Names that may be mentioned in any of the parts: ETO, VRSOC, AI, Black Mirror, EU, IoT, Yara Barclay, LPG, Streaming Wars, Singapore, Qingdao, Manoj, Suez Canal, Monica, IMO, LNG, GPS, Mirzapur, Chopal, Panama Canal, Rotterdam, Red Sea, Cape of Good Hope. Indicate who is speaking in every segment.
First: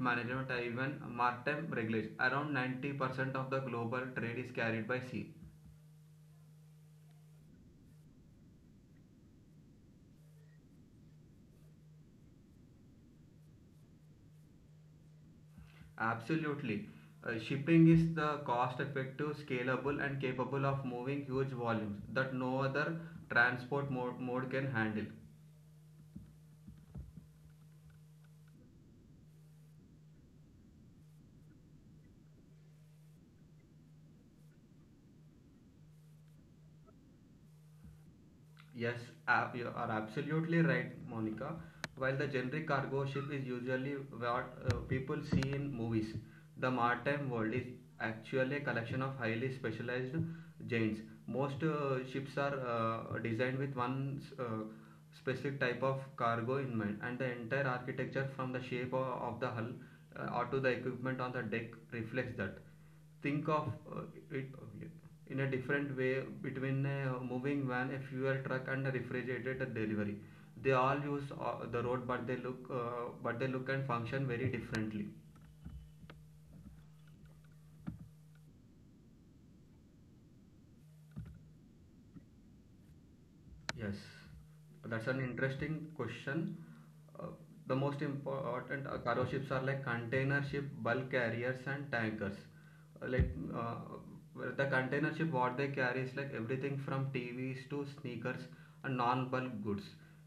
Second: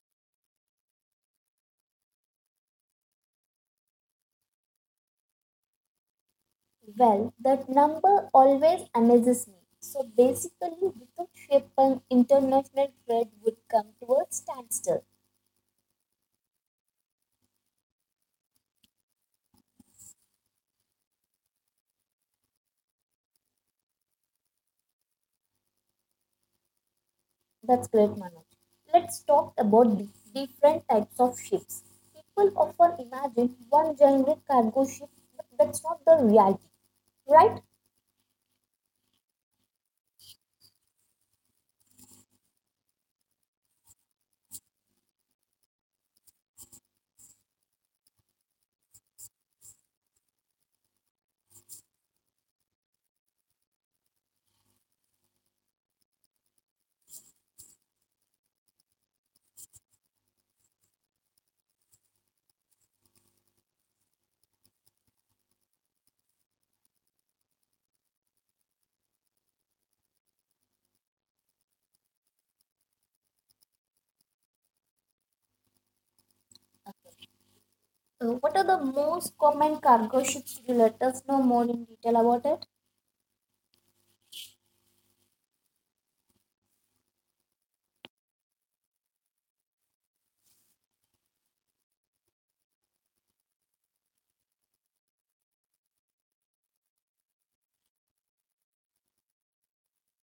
Speaker 1: management, even maritime regulation. Around 90% of the global trade is carried by sea.
Speaker 2: Well, that number always amazes me. So basically, without shipping, international trade would come to a standstill.
Speaker 1: Absolutely. Shipping is the cost effective, scalable, and capable of moving huge volumes that no other transport mode can handle.
Speaker 2: That's great, Manoj. Let's talk about the different types of ships. People often imagine one generic cargo ship, but that's not the reality, right?
Speaker 1: Yes, you are absolutely right, Monica. While the generic cargo ship is usually what people see in movies, the maritime world is actually a collection of highly specialized giants. Most ships are designed with one specific type of cargo in mind, and the entire architecture from the shape of the hull or to the equipment on the deck reflects that. Think of uh, it in a different way between a moving van, a fuel truck, and a refrigerated delivery. They all use the road, but they look and function very differently.
Speaker 2: What are the most common cargo ships? Could you let us know more in detail about it?
Speaker 1: Yes, that's an interesting question. Uh, the most important cargo ships are like container ship, bulk carriers, and tankers. Uh, like uh, where the container ship, what they carry is like everything from TVs to sneakers and non-bulk goods.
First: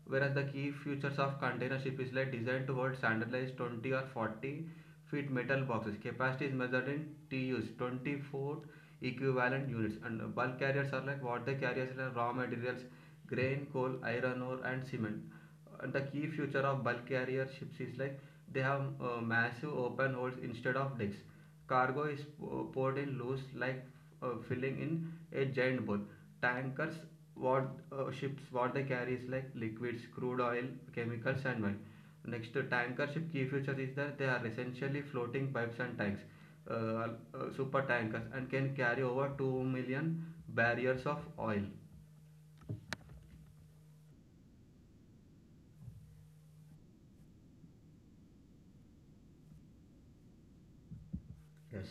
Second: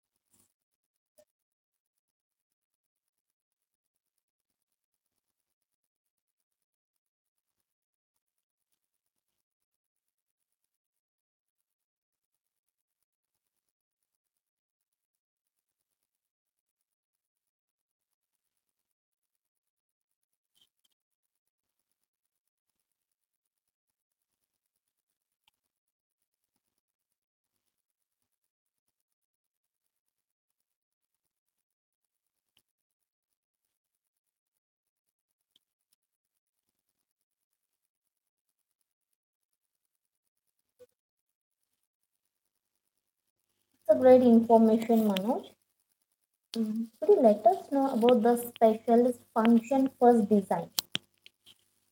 Speaker 1: Whereas the key features of container ship is like designed to hold standardized 20 or 40 feet metal boxes. Capacity is measured in TUs, 24 equivalent units. And Bulk carriers are like what they carry is like raw materials grain, coal, iron ore, and cement. And the key feature of bulk carrier ships is like they have massive open holds instead of decks. Cargo is poured in loose, like filling in a giant bowl. Tankers, what ships, what they carry is like liquids, crude oil, chemicals, and wine. Next, tanker ship key feature is that they are essentially floating pipes and tanks, uh, uh, super tankers, and can carry over 2 million barriers of oil.
Speaker 2: It's a great information, Manoj. Mm. Could you let us know about the specialist function first design?
Speaker 1: Yes.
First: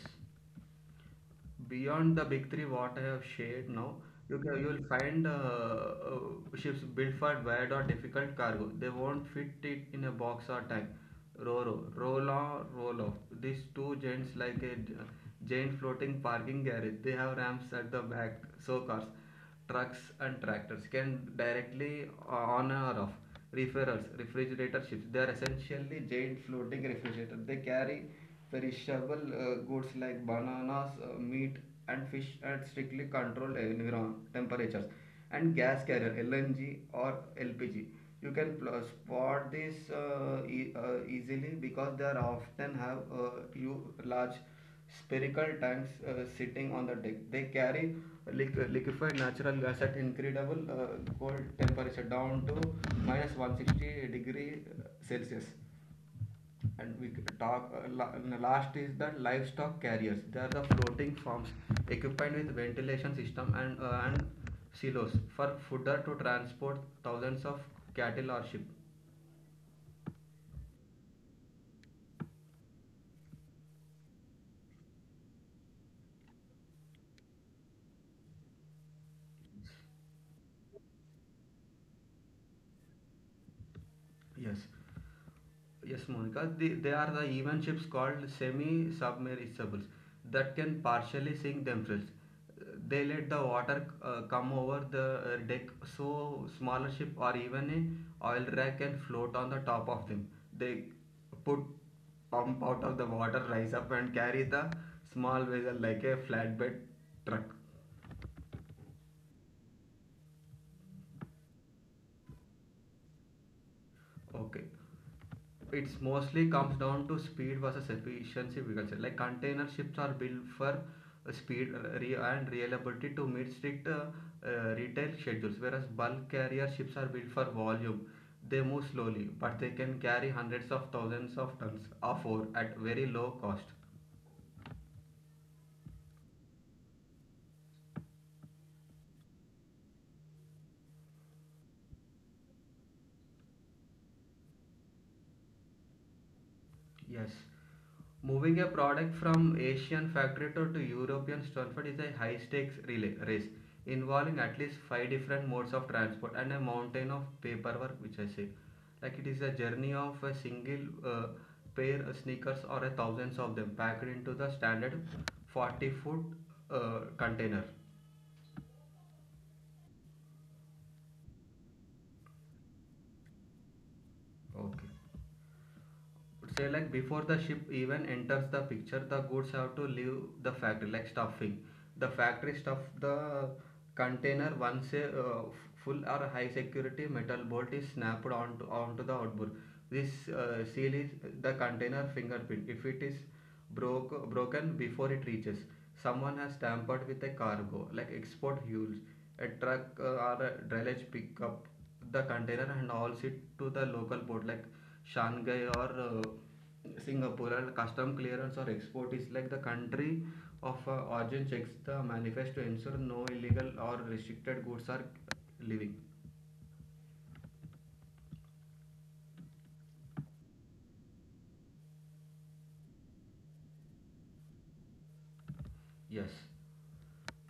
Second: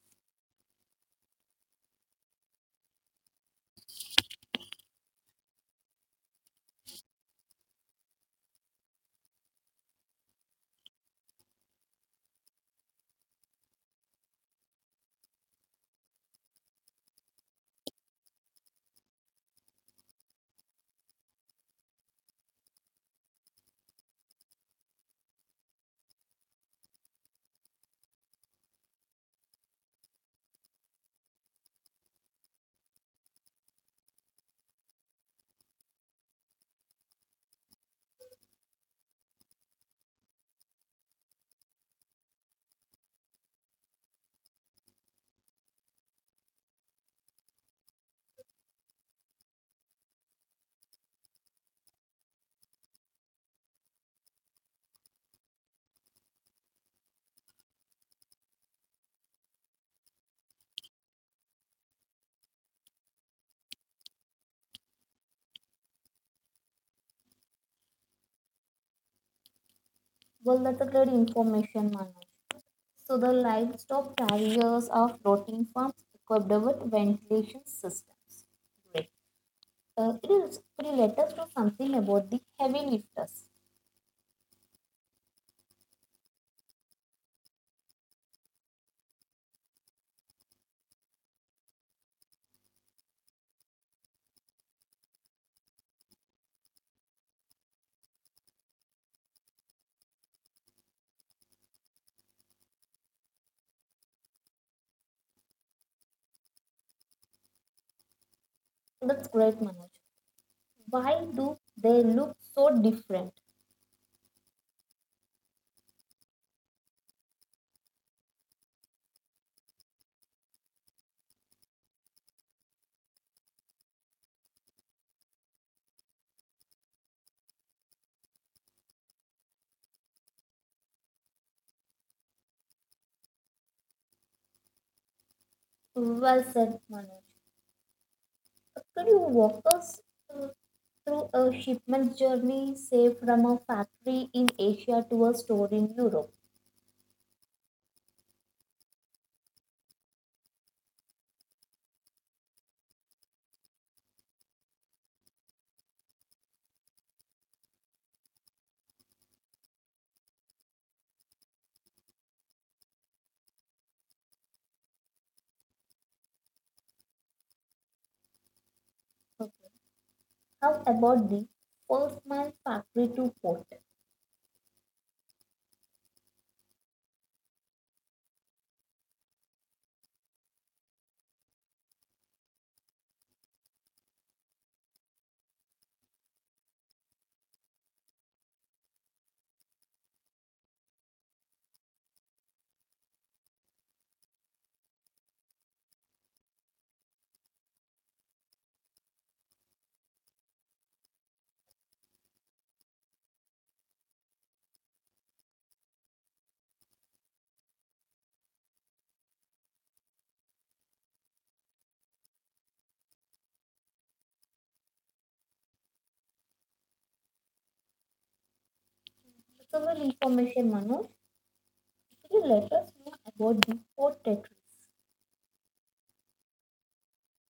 Speaker 1: Beyond the big three what I have shared now, you'll find ships built for wide or difficult cargo. They won't fit it in a box or tank. Roro, Rolo, Rolo. These two gents like a giant floating parking garage. They have ramps at the back, so cars, trucks, and tractors can directly on or off. Referrals, refrigerator ships. They are essentially giant floating refrigerators. They carry perishable goods like bananas, meat, and fish at strictly controlled environment temperatures and gas carrier LNG or LPG. You can spot this easily because they are often have you large spherical tanks sitting on the deck. They carry liquefied natural gas at incredible cold temperature down to minus 160 degree Celsius. And we talk uh, la- last is the livestock carriers. They are the floating farms equipped with ventilation system and and silos for fodder to transport thousands of cattle or sheep.
Speaker 2: Well, that's a great information, Manoj. So the livestock carriers are floating farms equipped with ventilation systems. Great. It is Could you let us know something about the heavy lifters?
Speaker 1: Yes. Yes, Monica, they are the even ships called semi-submersibles that can partially sink themselves. They let the water come over the deck so smaller ship or even a oil rack can float on the top of them. They put pump out of the water, rise up and carry the small vessel like a flatbed truck.
Speaker 2: That's great, Manoj. Why do they look so different?
Speaker 1: Okay. It's mostly comes down to speed versus efficiency, we can say. Like container ships are built for speed and reliability to meet strict retail schedules, whereas bulk carrier ships are built for volume. They move slowly, but they can carry hundreds of thousands of tons of ore at very low cost.
Speaker 2: Well said, Manoj. Could you walk us uh, through a shipment journey, say from a factory in Asia to a store in Europe?
Speaker 1: Yes. Moving a product from Asian factory to European Stanford is a high stakes relay race involving at least five different modes of transport and a mountain of paperwork, which I say. Like it is a journey of a single pair of sneakers or a thousands of them packed into the standard 40 foot container.
Speaker 2: Okay. How about the first mile, factory to port?
Speaker 1: Okay. Say like before the ship even enters the picture, the goods have to leave the factory. Like stuffing the factory stuff the container. Once a full or high security metal bolt is snapped onto the outboard, this seal is the container fingerprint. If it is broken before it reaches, someone has tampered with a cargo, like export mules. A truck or a dredge pick up the container and hauls it to the local port, like Shanghai or Singapore. And custom clearance or export is like the country of origin checks the manifest to ensure no illegal or restricted goods are leaving.
Speaker 2: Several information, Manoj. Could you let us know about the port territories?
Speaker 1: Yes.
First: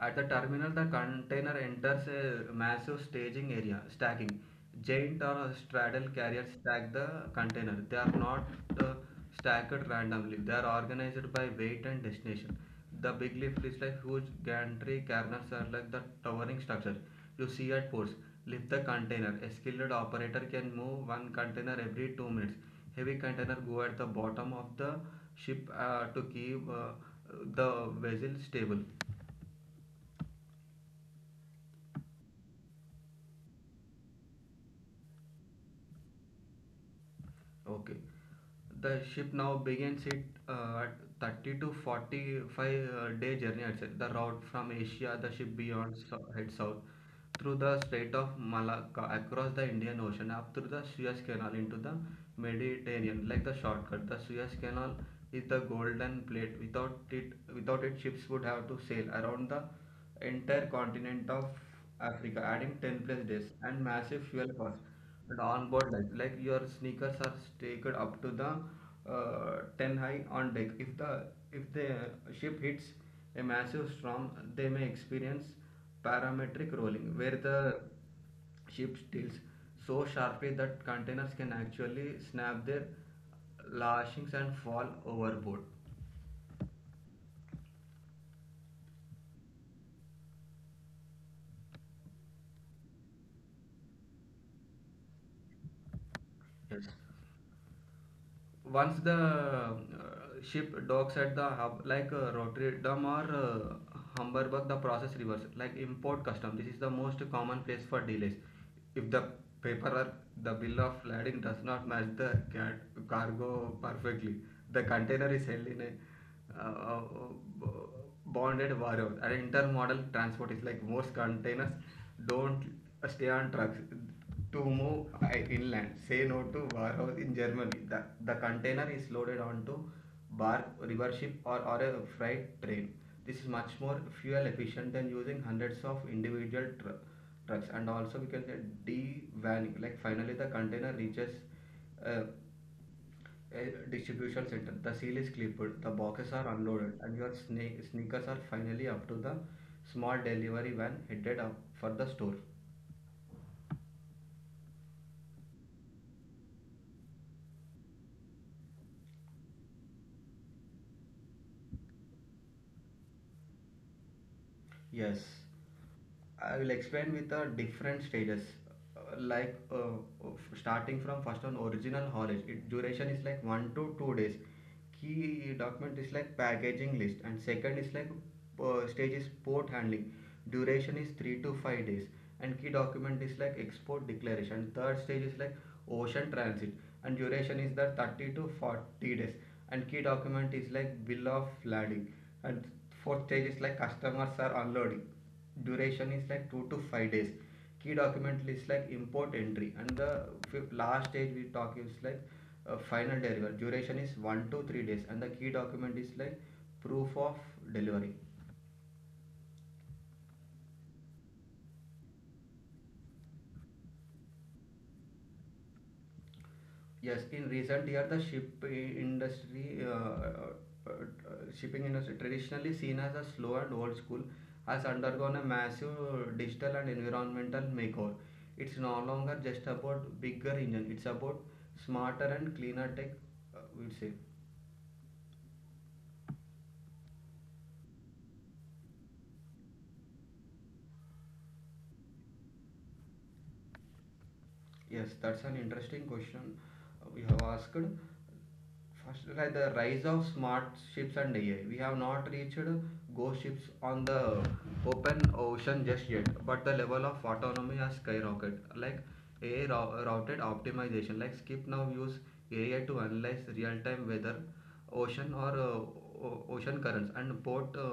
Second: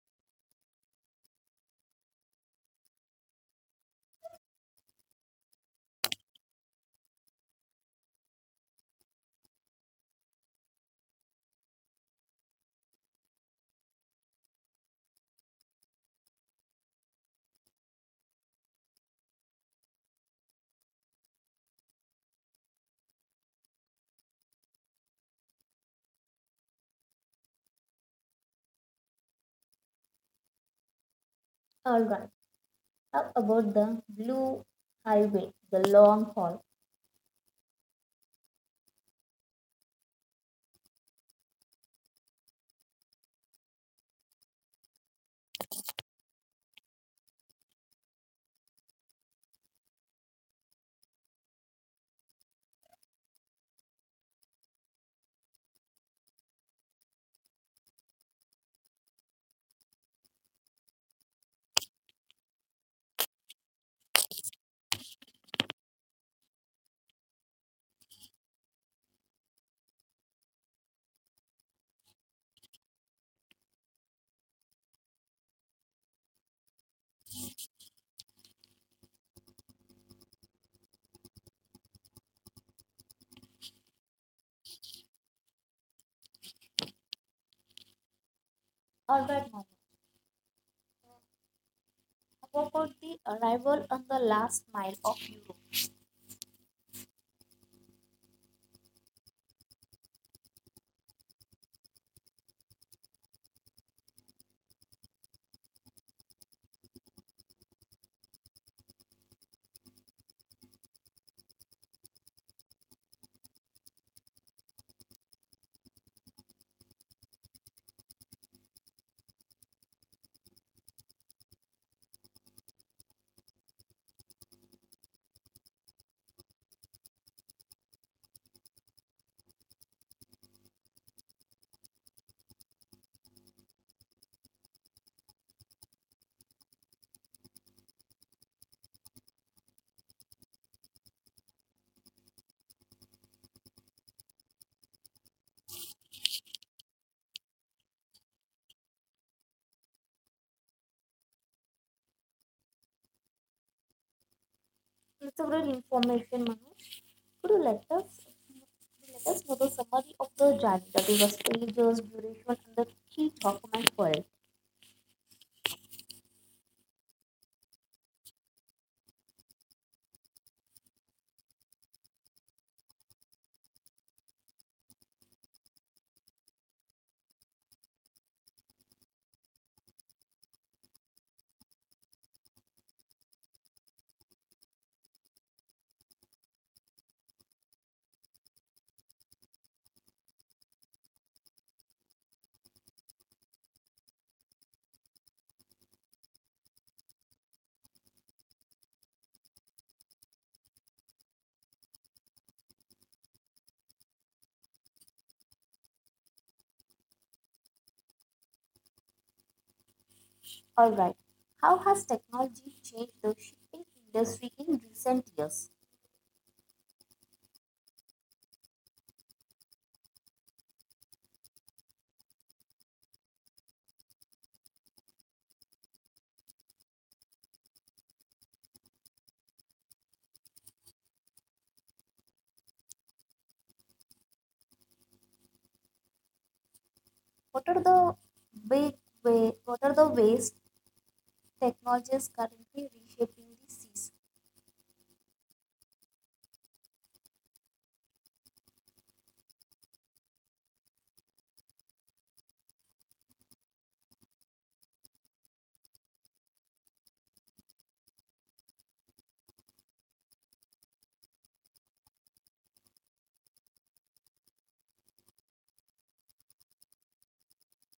Speaker 1: At the terminal, the container enters a massive staging area, stacking. Giant or straddle carriers stack the container. They are not uh, stacked randomly. They are organized by weight and destination. The big lift is like huge gantry carriers are like the towering structure you see at ports. Lift the container. A skilled operator can move one container every 2 minutes. Heavy container go at the bottom of the ship to keep the vessel stable.
Speaker 2: All right. How about the blue highway, the long haul?
Speaker 1: Okay. The ship now begins its 30 to 45 day journey itself. The route from Asia, the ship head south through the Strait of Malacca, across the Indian Ocean, up through the Suez Canal into the Mediterranean, like the shortcut. The Suez Canal is the golden plate. Without it, ships would have to sail around the entire continent of Africa, adding 10 plus days and massive fuel costs. And on board deck, like your sneakers are staked up to the 10 high on deck. If the ship hits a massive storm, they may experience parametric rolling where the ship tilts so sharply that containers can actually snap their lashings and fall overboard.
Speaker 2: All right, Manoj. How about the arrival and the last mile of Europe?
Speaker 1: Once the ship docks at the hub like Rotterdam or Hamburg, the process reverse. Like import custom, this is the most common place for delays. If the paper or the bill of lading does not match the cargo perfectly, the container is held in a uh, bonded warehouse. And intermodal transport is like most containers don't stay on trucks to move inland. Say no to warehouse in Germany. The container is loaded onto bark, river ship, or a freight train. This is much more fuel efficient than using hundreds of individual trucks. And also, we can say de-vanning. Like finally, the container reaches uh, a distribution center. The seal is clipped, the boxes are unloaded, and your sneakers are finally up to the small delivery van headed up for the store.
Speaker 2: Several information, Manoj. Could you let us know the summary of the journey, that is the stages, duration, and the key document for it.
Speaker 1: Yes. I will explain with the different stages. Uh, Like uh, Starting from first on original haulage, it duration is like 1 to 2 days. Key document is like packaging list. And second is like stage is port handling. Duration is 3 to 5 days, and key document is like export declaration. Third stage is like ocean transit, and duration is that 30 to 40 days, and key document is like bill of lading. And fourth stage is like customers are unloading. Duration is like 2 to 5 days. Key document list like import entry. And the fifth, last stage we talk is like final delivery. Duration is 1 to 3 days, and the key document is like proof of delivery.
Speaker 2: All right. How has technology changed the shipping industry in recent years?
Speaker 1: Yes, in recent year, the shipping industry, traditionally seen as a slow and old school, has undergone a massive digital and environmental makeover. It's no longer just about bigger engine; it's about smarter and cleaner tech, we'd say.
Speaker 2: What are the big what are the ways technologies currently reshaping the seas?
Speaker 1: Yes, that's an interesting question we have asked. First, like the rise of smart ships and AI, we have not reached ghost ships on the open ocean just yet, but the level of autonomy has skyrocketed. Like routed optimization, like Skip now use AI to analyze real-time weather, ocean or ocean currents, and port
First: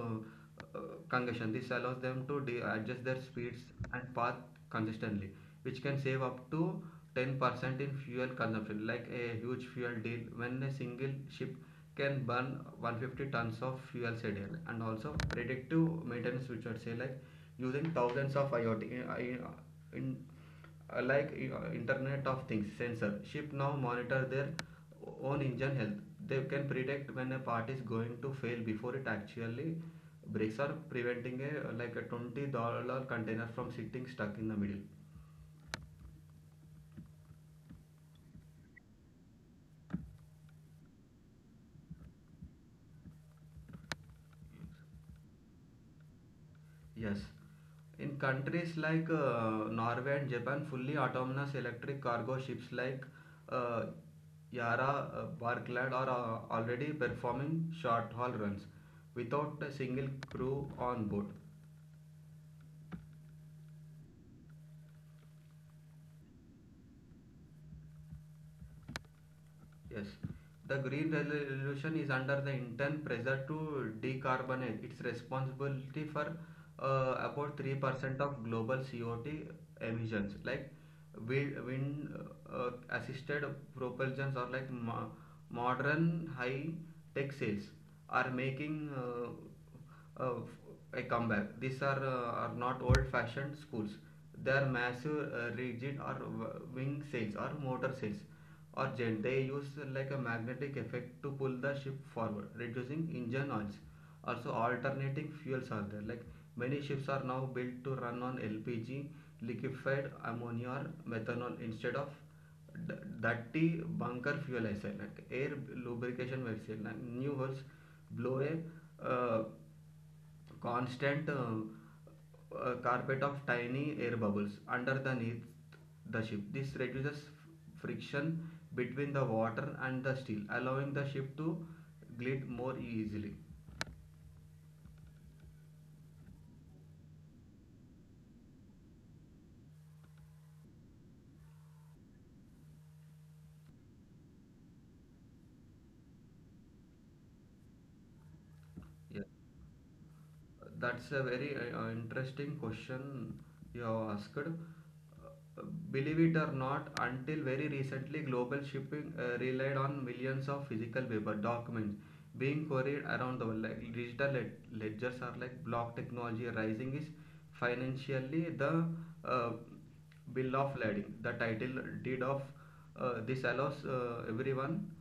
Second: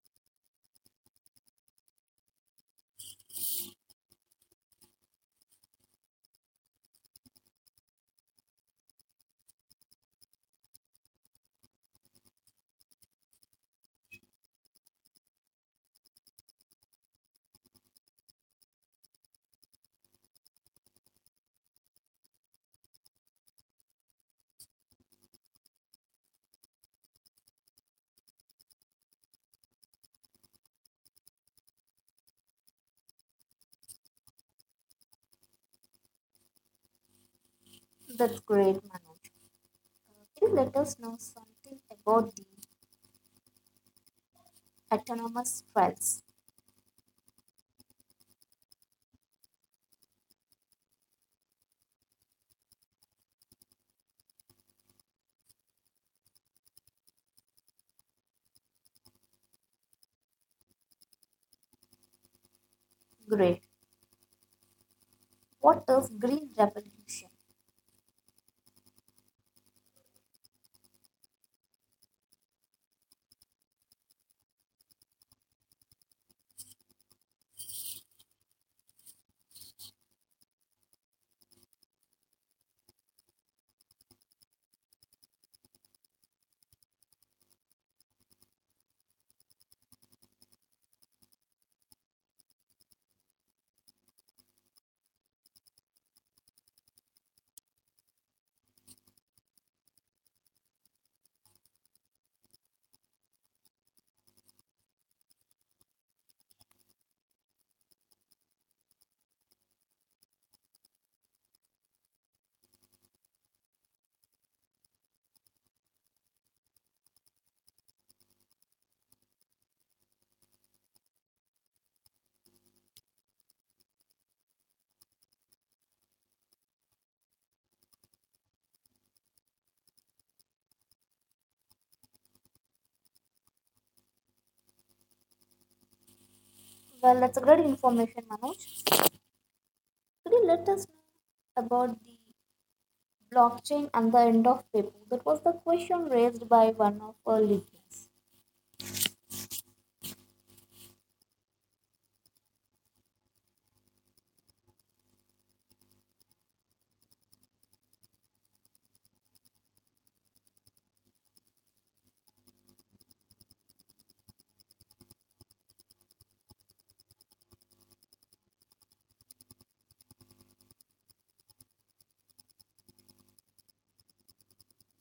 Speaker 1: uh, congestion. This allows them to adjust their speeds and path consistently, which can save up to 10% in fuel consumption, like a huge fuel deal when a single ship can burn 150 tons of fuels a day. And also predictive maintenance, which would say like using thousands of IoT in, like internet of things sensor ship now monitor their own engine health. They can predict when a part is going to fail before it actually breaks, or preventing a like a $20 container from sitting stuck in the middle.
Speaker 2: That's great, Manoj. Can you let us know something about the autonomous trials?
Speaker 1: Yes. In countries like Norway and Japan, fully autonomous electric cargo ships like uh, Yara, Barclay are already performing short haul runs without a single crew on board.
Speaker 2: Great. What is green revolution?
Speaker 1: Yes. The Green Revolution is under the intense pressure to decarbonate. It's responsibility for about 3% of global CO2 emissions, like wind assisted propulsions or like modern high tech sails are making uh, a comeback. These are not old-fashioned schools. They are massive, rigid, or wing sails, or motor sails, or jet. They use like a magnetic effect to pull the ship forward, reducing engine noise. Also, alternating fuels are there. Like many ships are now built to run on LPG, liquefied ammonia, or methanol instead of डट्टी bunker fuel ऐसा है like air lubrication वैसे है like new holes blow a uh, constant carpet of tiny air bubbles under the neath the ship. This reduces friction between the water and the steel, allowing the ship to glide more easily.
Speaker 2: Well, that's a great information, Manoj. Could you let us know about the blockchain and the end of paper? That was the question raised by one of our listeners.
Speaker 1: Yes, that's a very interesting question you have asked. Believe it or not, until very recently, global shipping relied on millions of physical paper documents being carried around the world. Like digital ledgers are like block technology rising is financially the uh, bill of lading. The title deed of this allows everyone,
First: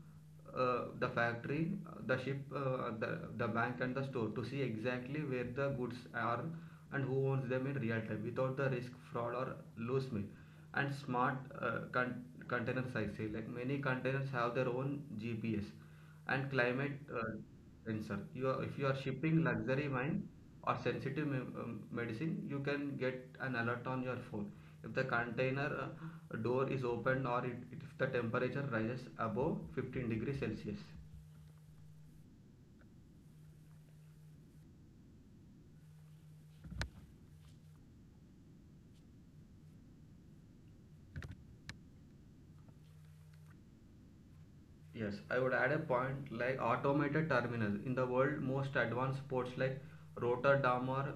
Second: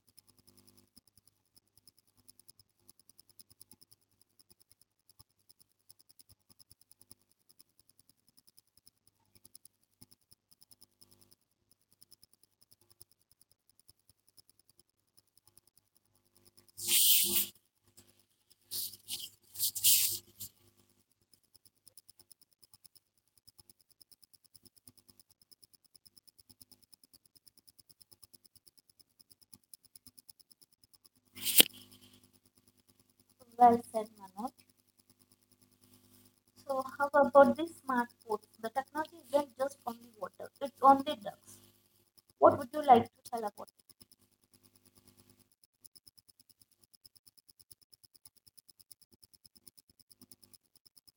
Speaker 1: the factory, the ship, the bank, and the store to see exactly where the goods are and who owns them in real time without the risk, fraud, or loose me. And smart containers, size like many containers have their own GPS and climate concern. You are, if you are shipping luxury wine or sensitive medicine, you can get an alert on your phone. If the container door is opened or it, if the temperature rises above 15 degrees Celsius.
Speaker 2: Well said, Manoj. So how about the smart food? The technology isn't just only water; it's only drugs. What would you like to tell about it?
Speaker 1: Yes, I would add a point like automated terminals. In the world, most advanced ports like Rotterdam or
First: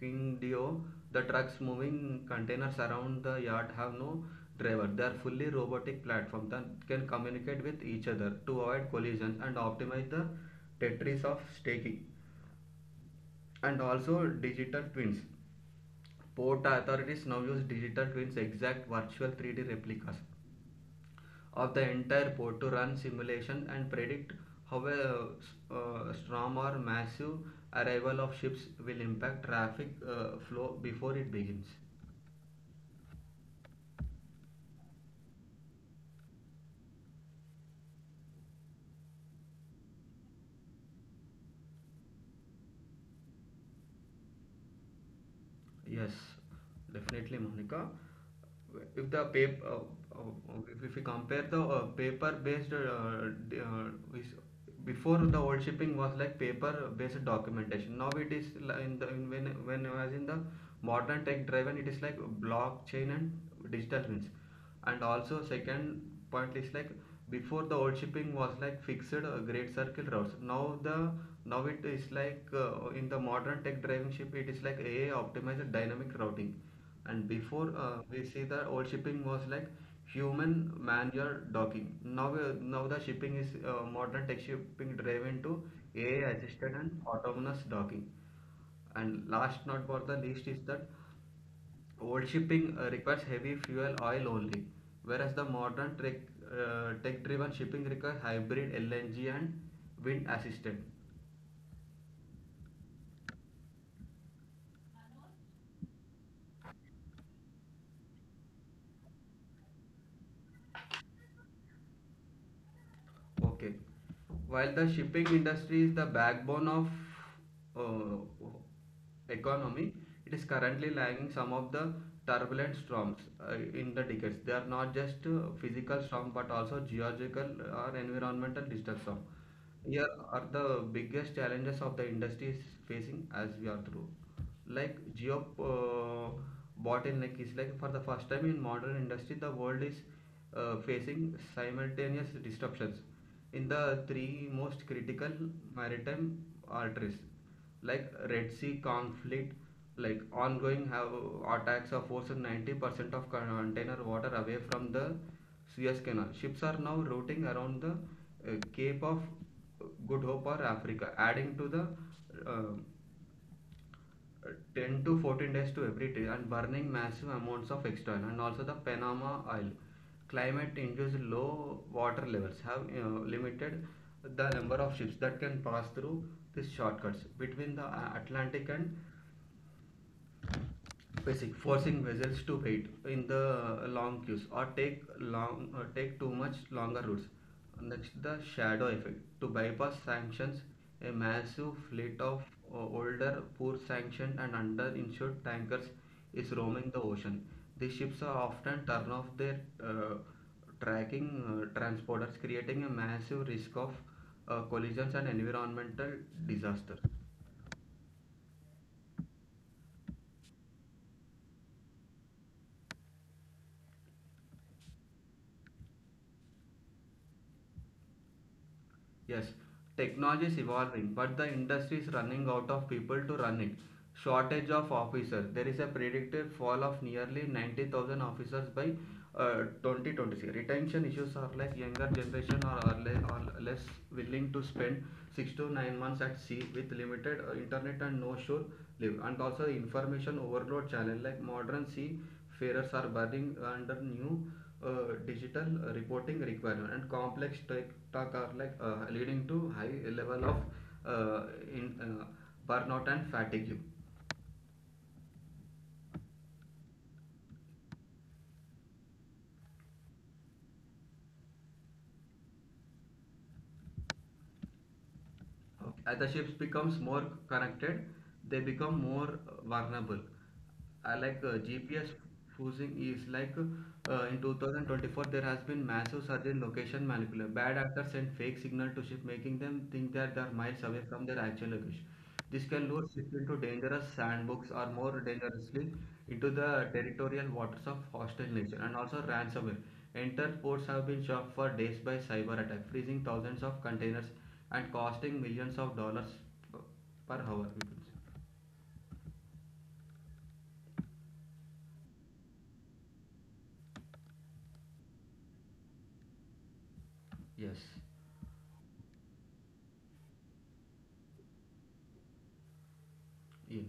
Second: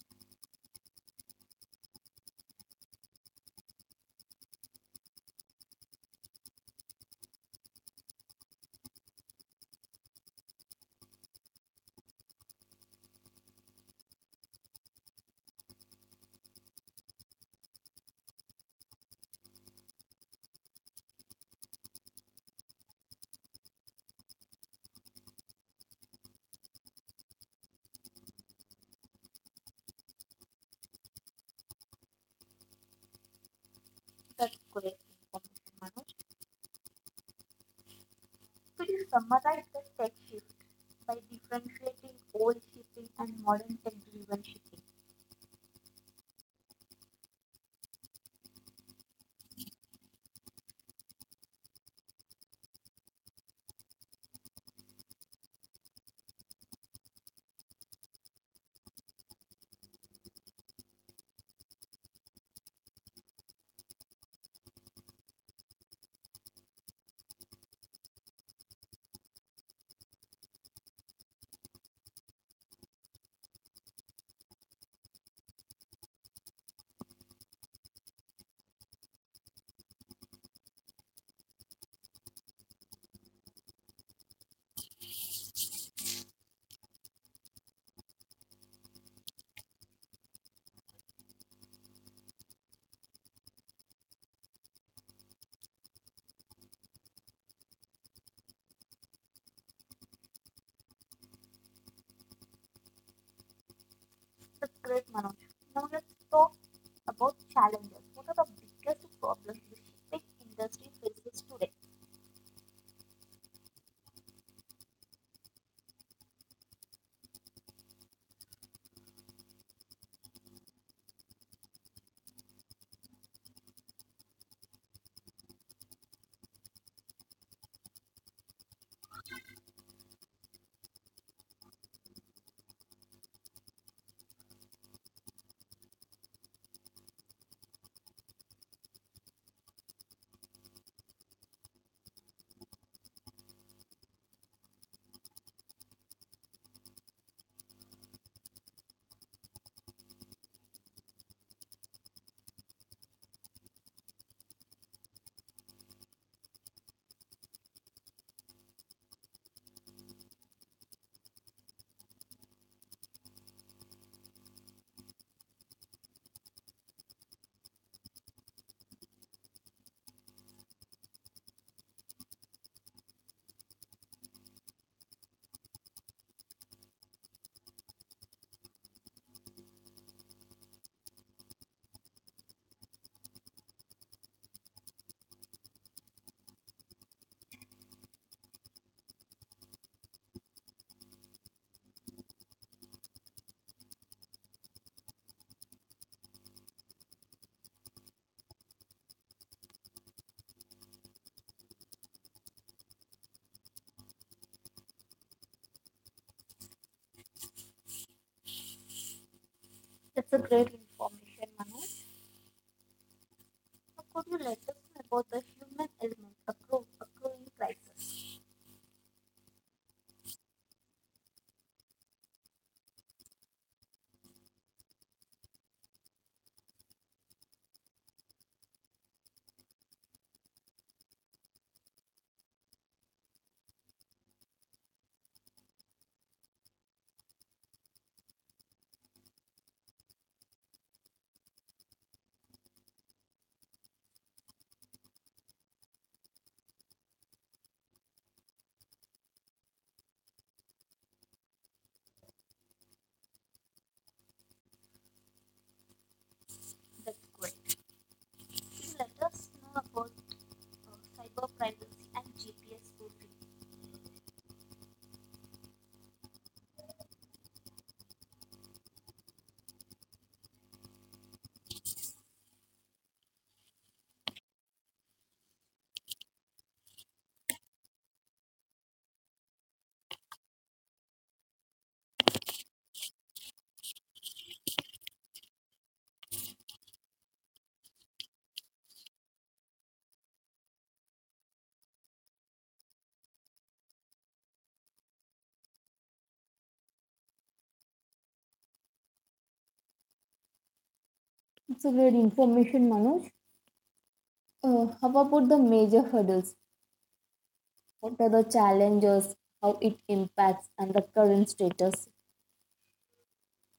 Speaker 1: Qingdao, the trucks moving containers around the yard have no driver. They are fully robotic platform that can communicate with each other to avoid collisions and optimize the Tetris of staking. And also digital twins. Port authorities now use digital twins, exact virtual 3D replicas of the entire port to run simulation and predict how a storm or massive arrival of ships will impact traffic flow before it begins.
Speaker 2: That's great information, Manoj. Could you summarize the tech shift by differentiating old shipping and modern tech-driven shipping?
Speaker 1: Yes, definitely, Monica. If the paper uh, uh, if, if we compare the paper based uh, is- before, the old shipping was like paper based documentation. Now it is li- in the in when I was in the modern tech driven, it is like blockchain and digital twins. And also second point is like before, the old shipping was like fixed great circle routes. Now it is like, in the modern tech driven ship, it is like AI optimized dynamic routing. And before, we see the old shipping was like human manual docking. Now the shipping is, modern tech shipping driven to AI assisted and autonomous docking. And last not for the least is that old shipping requires heavy fuel oil only, whereas the modern tech, tech-driven shipping requires hybrid LNG and wind assisted.
Speaker 2: That's great, Manoj. Now let's talk about challenges. What are the biggest problems the shipping industry faces today?
Speaker 1: Okay. While the shipping industry is the backbone of uh, economy, it is currently lagging some of the turbulent storms in the decades. They are not just physical storm but also geological or environmental disturbance. Here are the biggest challenges of the industry is facing as we are through. Like geo bottleneck is like, for the first time in modern industry, the world is facing simultaneous disruptions in the three most critical maritime arteries like Red Sea conflict, like ongoing have attacks of forcing 90% of container water away from the Suez Canal. Ships are now routing around the Cape of Good Hope or Africa, adding to the uh, 10 to 14 days to every tree and burning massive amounts of extra oil, and also the Panama oil. Climate induced low water levels have, you know, limited the number of ships that can pass through these shortcuts between the Atlantic and Basic, forcing vessels to wait in the long queues or take long take too much longer routes. Next, the shadow effect, to bypass sanctions, a massive fleet of older, poor sanctioned and underinsured tankers is roaming the ocean. These ships are often turn off their tracking transporters, creating a massive risk of collisions and environmental disaster.
Speaker 2: That's a great information, Manoj. Now could you let us know about the human element accruing crisis?
Speaker 1: Yes, technology is evolving, but the industry is running out of people to run it. Shortage of officers. There is a predicted fall of nearly 90,000 officers by 2026. Retention issues are like younger generation are less willing to spend 6 to 9 months at sea with limited internet and no shore live. And also information overload challenge like modern sea farers are burning under new digital reporting requirement and complex tech talk are like, leading to high level of uh, in uh, burnout and fatigue.
Speaker 2: That's great. Please let us know about cyber privacy and GPS spoofing.
Speaker 1: Okay. As the ships becomes more connected, they become more vulnerable. I like, GPS spoofing is like, in 2024 there has been massive surge in location manipulation. Bad actors send fake signal to ship, making them think that they are miles away from their actual location. This can lure ships into dangerous sandbox or, more dangerously, into the territorial waters of hostile nation, and also ransomware. Entire ports have been shocked for days by cyber attack, freezing thousands of containers and costing millions of dollars per hour.
Speaker 2: It's a great information, Manoj. How about the major hurdles?
Speaker 1: Yes.
Speaker 2: What are the challenges? How it impacts and the current status?
Speaker 1: Yeah.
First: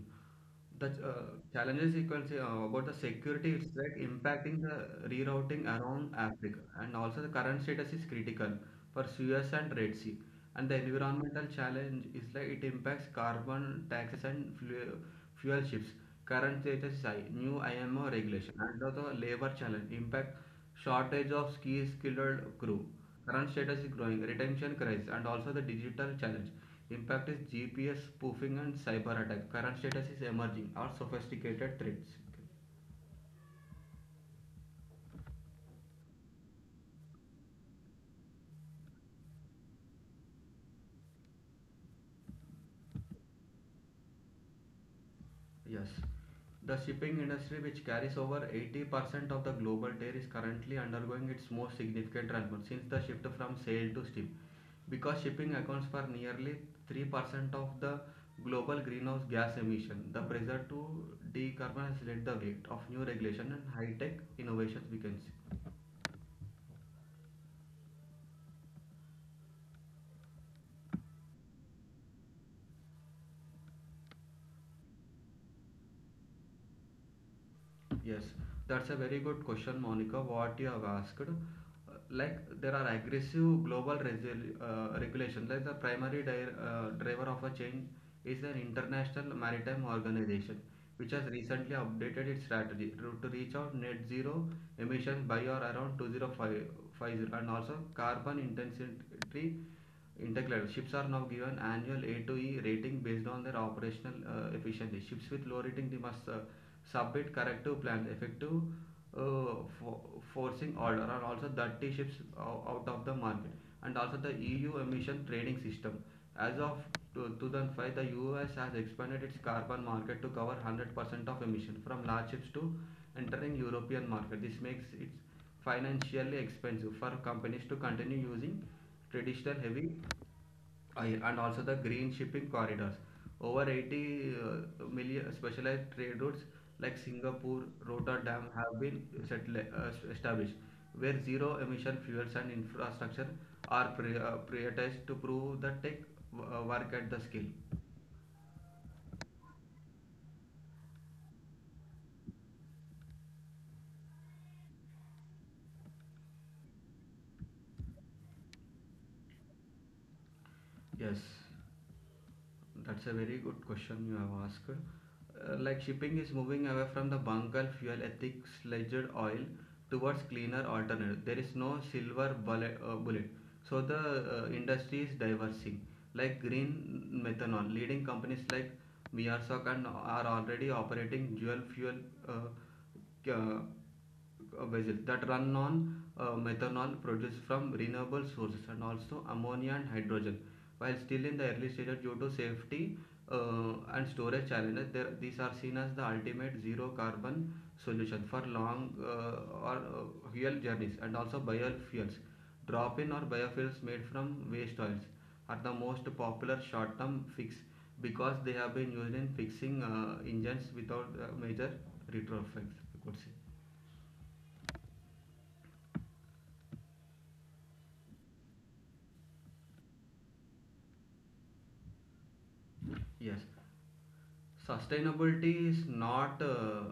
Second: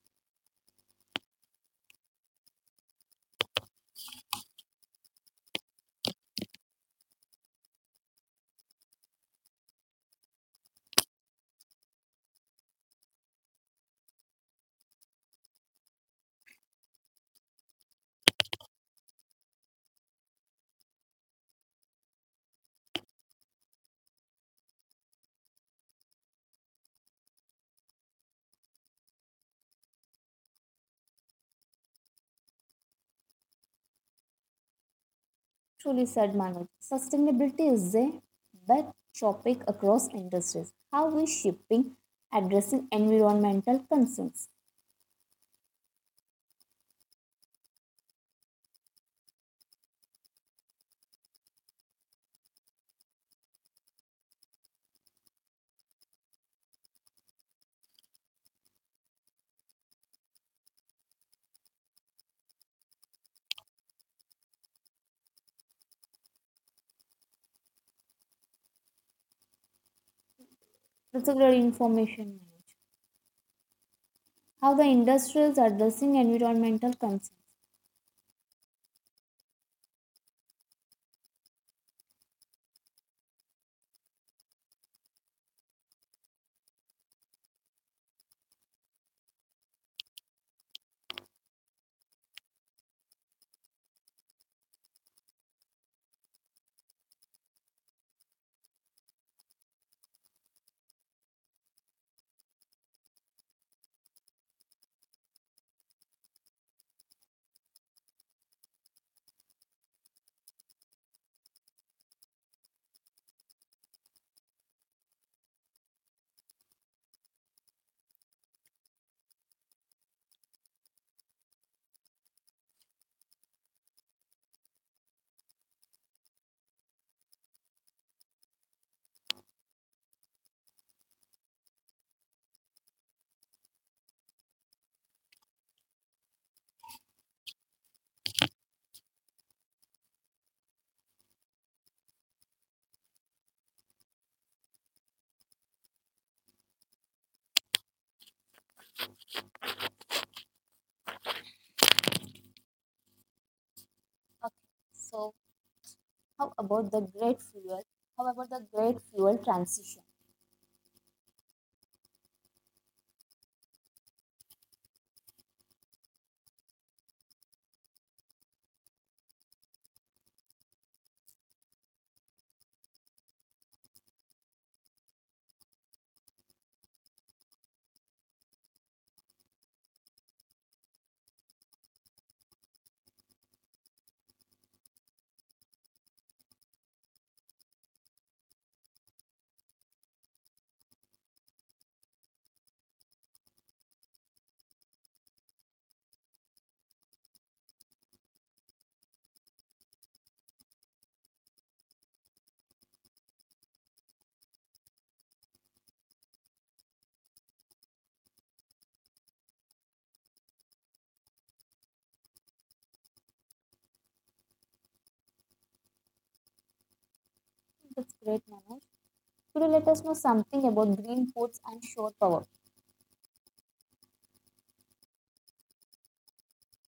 Speaker 1: The challenges you can say, about the security, it's like impacting the rerouting around Africa, and also the current status is critical for Suez and Red Sea. And the environmental challenge is like, it impacts carbon taxes and fuel ships. Current status is high, new IMO regulation, and also labor challenge impact shortage of skilled crew. Current status is growing, retention crisis, and also the digital challenge. Impact is GPS spoofing and cyber attack. Current status is emerging or sophisticated threats.
Speaker 2: Truly said, Manoj. Sustainability is a big topic across industries. How is shipping addressing environmental concerns?
Speaker 1: Yes. The shipping industry, which carries over 80% of the global trade, is currently undergoing its most significant transformation since the shift from sail to steam. Because shipping accounts for nearly 3% of the global greenhouse gas emission, the pressure to decarbonize has led the weight of new regulation and high-tech innovations begins.
Speaker 2: That's a great information, Manoj. How the industry is addressing environmental concerns.
Speaker 1: Yes, that's a very good question, Monica. What you have asked. Like there are aggressive global regulation. Like the primary driver of a change is an international maritime organization, which has recently updated its strategy to reach out net zero emissions by or around 2050. And also carbon intensity. Interclass ships are now given annual A to E rating based on their operational efficiency. Ships with low rating, they must submit corrective plans, effective uh, for, forcing order, and also 30 ships out of the market. And also the EU emission trading system. As of 2005, the US has expanded its carbon market to cover 100% of emission from large ships to entering European market. This makes it financially expensive for companies to continue using traditional heavy I-, and also the green shipping corridors. Over 80 million specialized trade routes like Singapore, Rotterdam have been established, where zero emission fuels and infrastructure are prioritized to prove that tech work at the scale.
Speaker 2: Okay, so How about the great fuel? How about the great fuel transition?
Speaker 1: Yes. That's a very good question you have asked. Like shipping is moving away from the bunker fuel ethics ledger oil towards cleaner alternative. There is no silver bullet. So the industry is diversing, like green methanol, leading companies like VRSOC and are already operating dual fuel uh, uh, vessels that run on methanol produced from renewable sources, and also ammonia and hydrogen. While still in the early stages due to safety and storage challenges, there, these are seen as the ultimate zero carbon solution for long or fuel journeys, and also biofuels. Drop-in or biofuels made from waste oils are the most popular short-term fix because they have been used in fixing engines without major retrofits. You could say.
Speaker 2: That's great, Manoj. Could you let us know something about green ports and shore power?
Speaker 1: Yes. Sustainability is not uh,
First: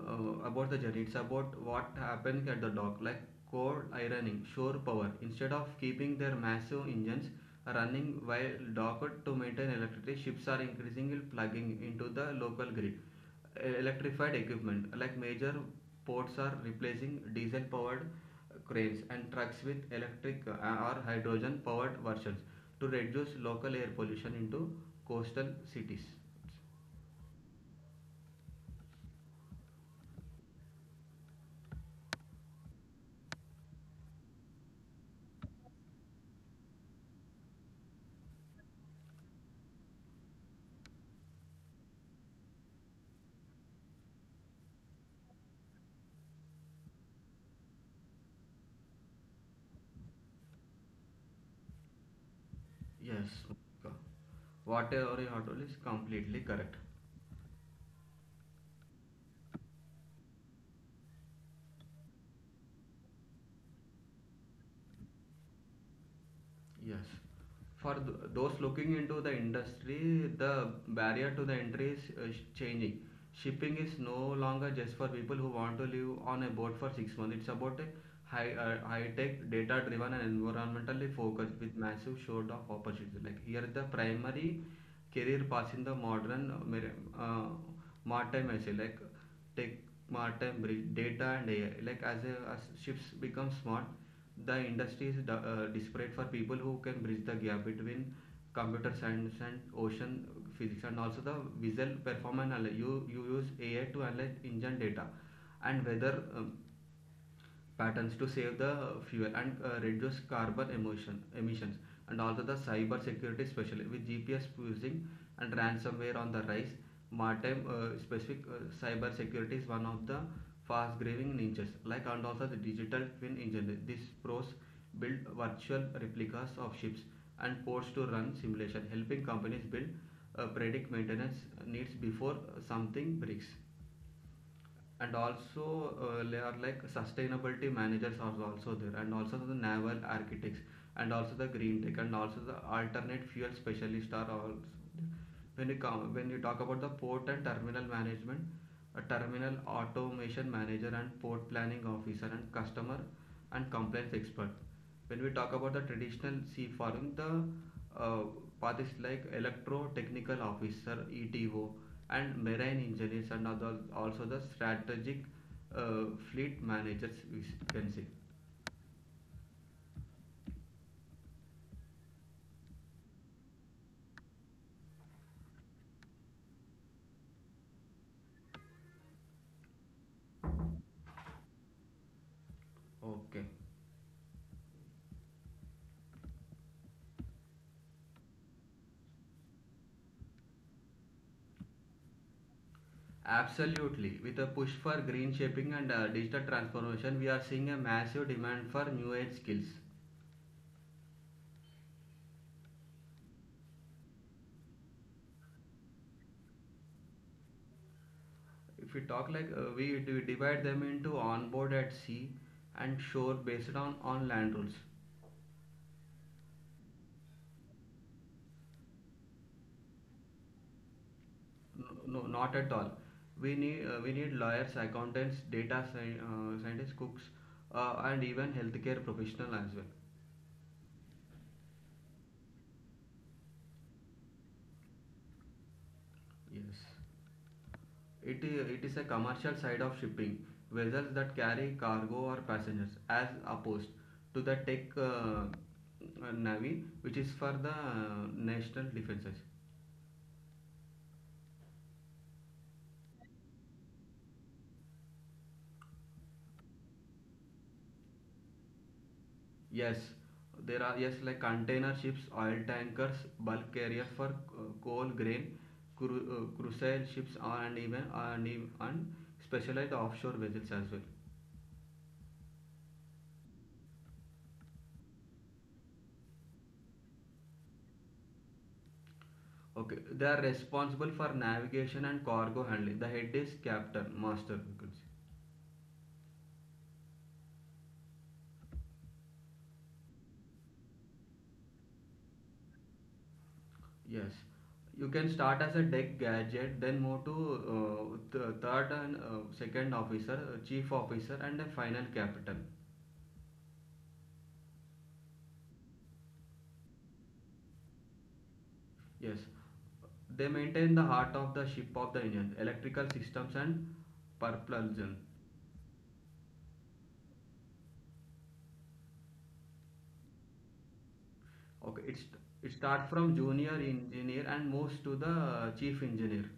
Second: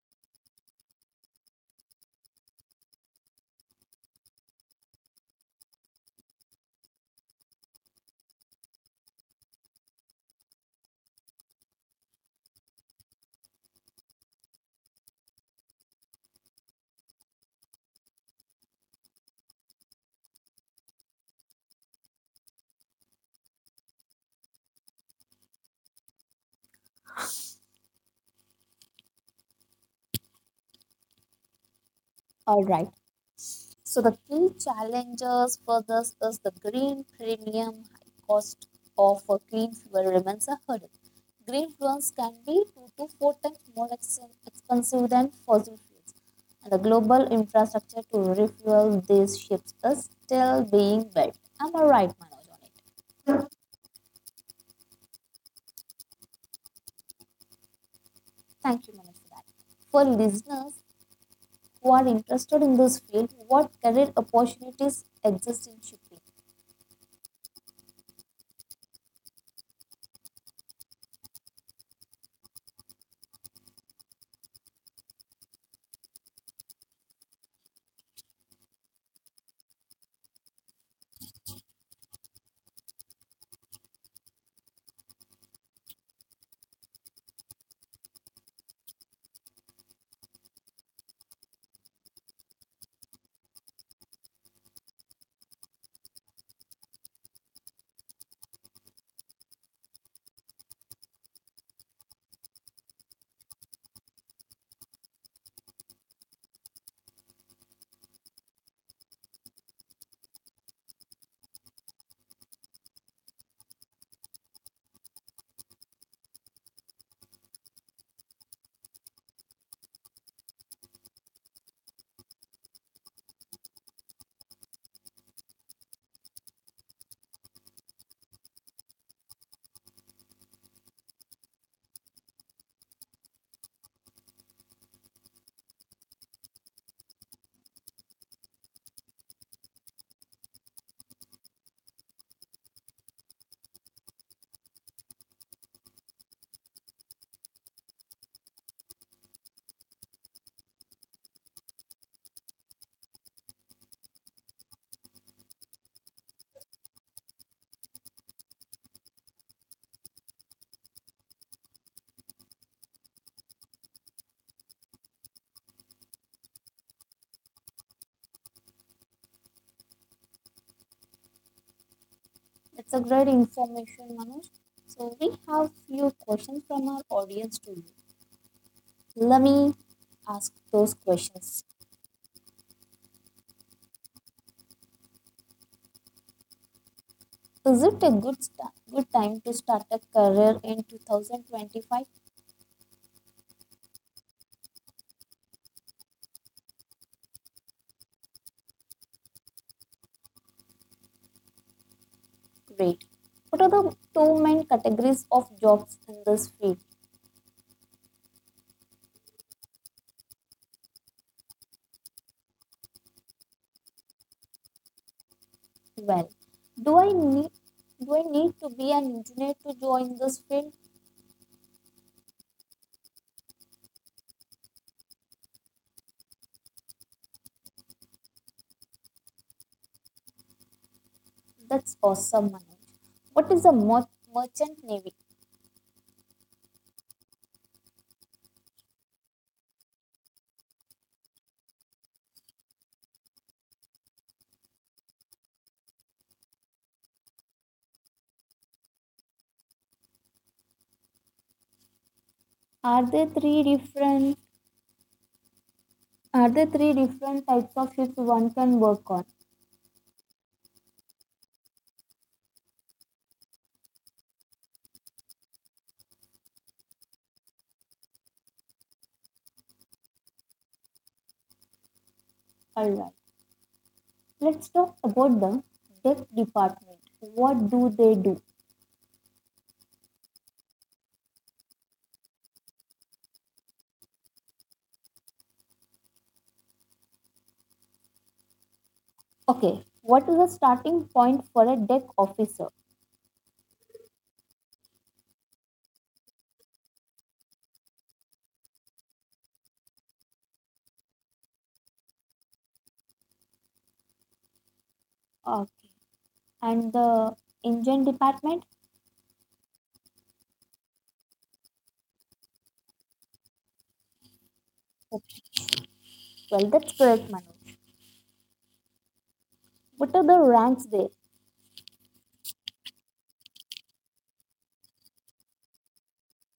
Speaker 1: uh, about the journey, it's about what happens at the dock, like coal ironing, shore power. Instead of keeping their massive engines running while docked to maintain electricity, ships are increasingly plugging into the local grid. Electrified equipment, like major ports, are replacing diesel powered cranes and trucks with electric or hydrogen powered versions to reduce local air pollution into coastal cities.
Speaker 2: All right. So the key challenges for this is the green premium, high cost of a clean fuel remains a hurdle. Green fuels can be two to four times more expensive than fossil fuels, and the global infrastructure to refuel these ships is still being built. Am I right, Manoj, on it?
Speaker 1: Yes, Monica. Whatever you have told is completely correct.
Speaker 2: Thank you, Manoj, for that. For listeners who are interested in this field, what career opportunities exist in shipping?
Speaker 1: Yes. For those looking into the industry, the barrier to the entry is changing. Shipping is no longer just for people who want to live on a boat for 6 months. It's about a high, high-tech, data-driven, and environmentally focused with massive short of opportunities. Like here, is the primary career path in the modern maritime, I say like tech maritime bridge data and ai like as ships become smart, the industry is desperate for people who can bridge the gap between computer science and ocean physics, and also the visual performance, you use ai to analyze engine data and whether patterns to save the fuel and reduce carbon emissions, and also the cyber security, especially with gps spoofing and ransomware on the rise. Maritime specific cyber security is one of the fast growing niches, like, and also the digital twin engine, this pros build virtual replicas of ships and ports to run simulation, helping companies build, predict maintenance needs before something breaks. And also there are like sustainability managers are also there, and also the naval architects, and also the green tech, and also the alternate fuel specialists are also there. When you talk about the port and terminal management, a terminal automation manager and port planning officer and customer and compliance expert. When we talk about the traditional sea farming, the uh, paths like electro technical officer ETO and marine engineers, and other also the strategic uh, fleet managers, we can say.
Speaker 2: That's a great information, Manoj. So we have few questions from our audience to you. Let me ask those questions.
Speaker 1: Okay,
Speaker 2: Is it a good start, good time to start a career in 2025?
Speaker 1: absolutely, with a push for green shaping and digital transformation, we are seeing a massive demand for new age skills.
Speaker 2: Great. What are the two main categories of jobs in this field?
Speaker 1: If we talk like we divide them into onboard at sea and shore based on land rules.
Speaker 2: Well, do I need do I need to be an engineer to join this field?
Speaker 1: No, not at all. We need lawyers, accountants, scientists, cooks, and even healthcare professional as well.
Speaker 2: That's awesome, Manoj. What is a merchant navy?
Speaker 1: Yes. It is a commercial side of shipping, vessels that carry cargo or passengers, as opposed to the tech navy, which is for the national defenses.
Speaker 2: Are there three different Are there three different types of ships one can work on?
Speaker 1: Yes, there are, yes, like container ships, oil tankers, bulk carriers for coal, grain, crucial ships, and and specialized offshore vessels as well.
Speaker 2: All right. Let's talk about the deck department. What do they do?
Speaker 1: Okay, they are responsible for navigation and cargo handling. The head is captain, master, you can say.
Speaker 2: Okay. What is the starting point for a deck officer?
Speaker 1: Yes, you can start as a deck gadget, then move to third and second officer, chief officer, and a final captain.
Speaker 2: Okay. And the engine department?
Speaker 1: Yes, they maintain the heart of the ship, of the engine, electrical systems and propulsion.
Speaker 2: Okay. Well, that's correct, Manoj. What are the ranks there?
Speaker 1: Okay, it starts from junior engineer and moves to the chief engineer.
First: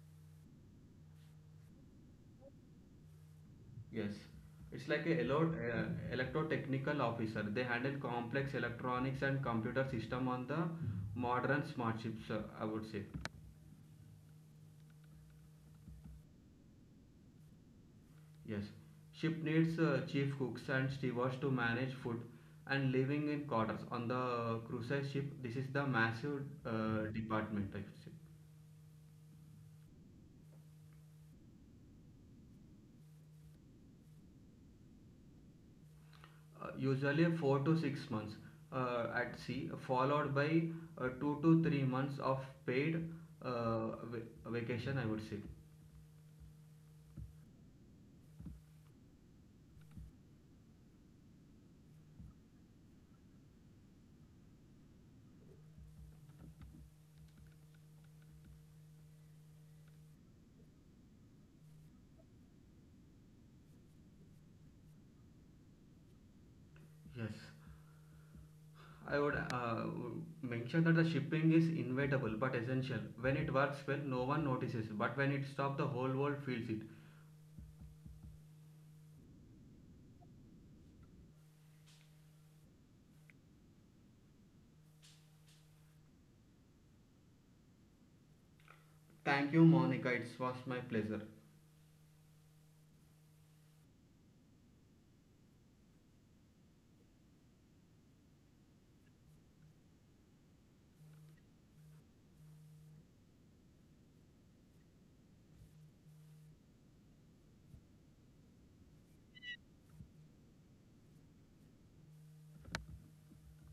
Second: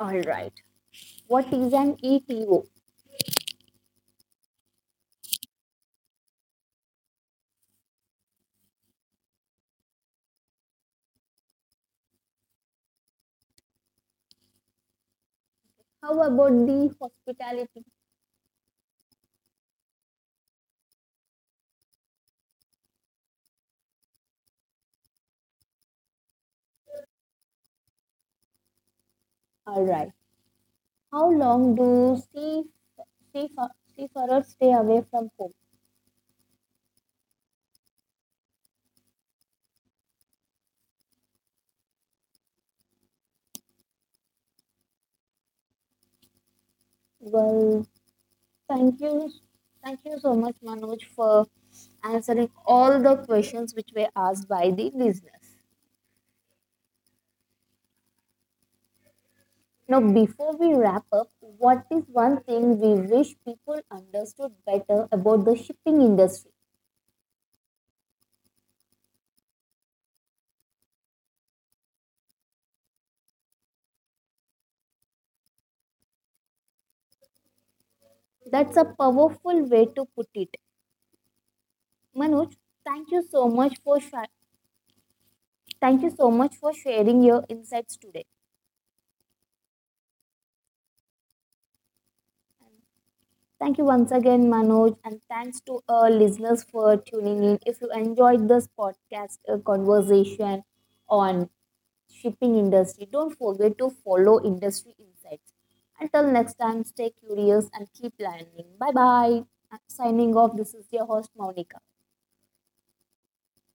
Speaker 2: All right. What is an ETO?
Speaker 1: Yes, it's like a electrotechnical officer. They handle complex electronics and computer system on the modern smart ships, I would say.
Speaker 2: How about the hospitality?
Speaker 1: Yes, ship needs chief cooks and stewards to manage food and living in quarters. On the cruise ship, this is the massive department, I should say.
Speaker 2: All right. How long do sea seafarers stay away from home?
Speaker 1: Usually 4 to 6 months at sea, followed by 2 to 3 months of paid uh, va- vacation, I would say.
Speaker 2: Well, thank you, thank you so much, Manoj, for answering all the questions which were asked by the listeners. Now, before we wrap up, what is one thing we wish people understood better about the shipping industry?
Speaker 1: Yes, I would mention that the shipping is inevitable but essential. When it works well, no one notices, but when it stops, the whole world feels it.
Speaker 2: That's a powerful way to put it. Manoj, thank you so much for sh- thank you so much for sharing your insights today.
Speaker 1: Thank you, Monica. It was my pleasure.
Speaker 2: Thank you once again, Manoj, and thanks to our listeners for tuning in. If you enjoyed this podcast conversation on shipping industry, don't forget to follow Industry Insights. Until next time, stay curious and keep learning. Bye bye. Signing off. This is your host, Monica.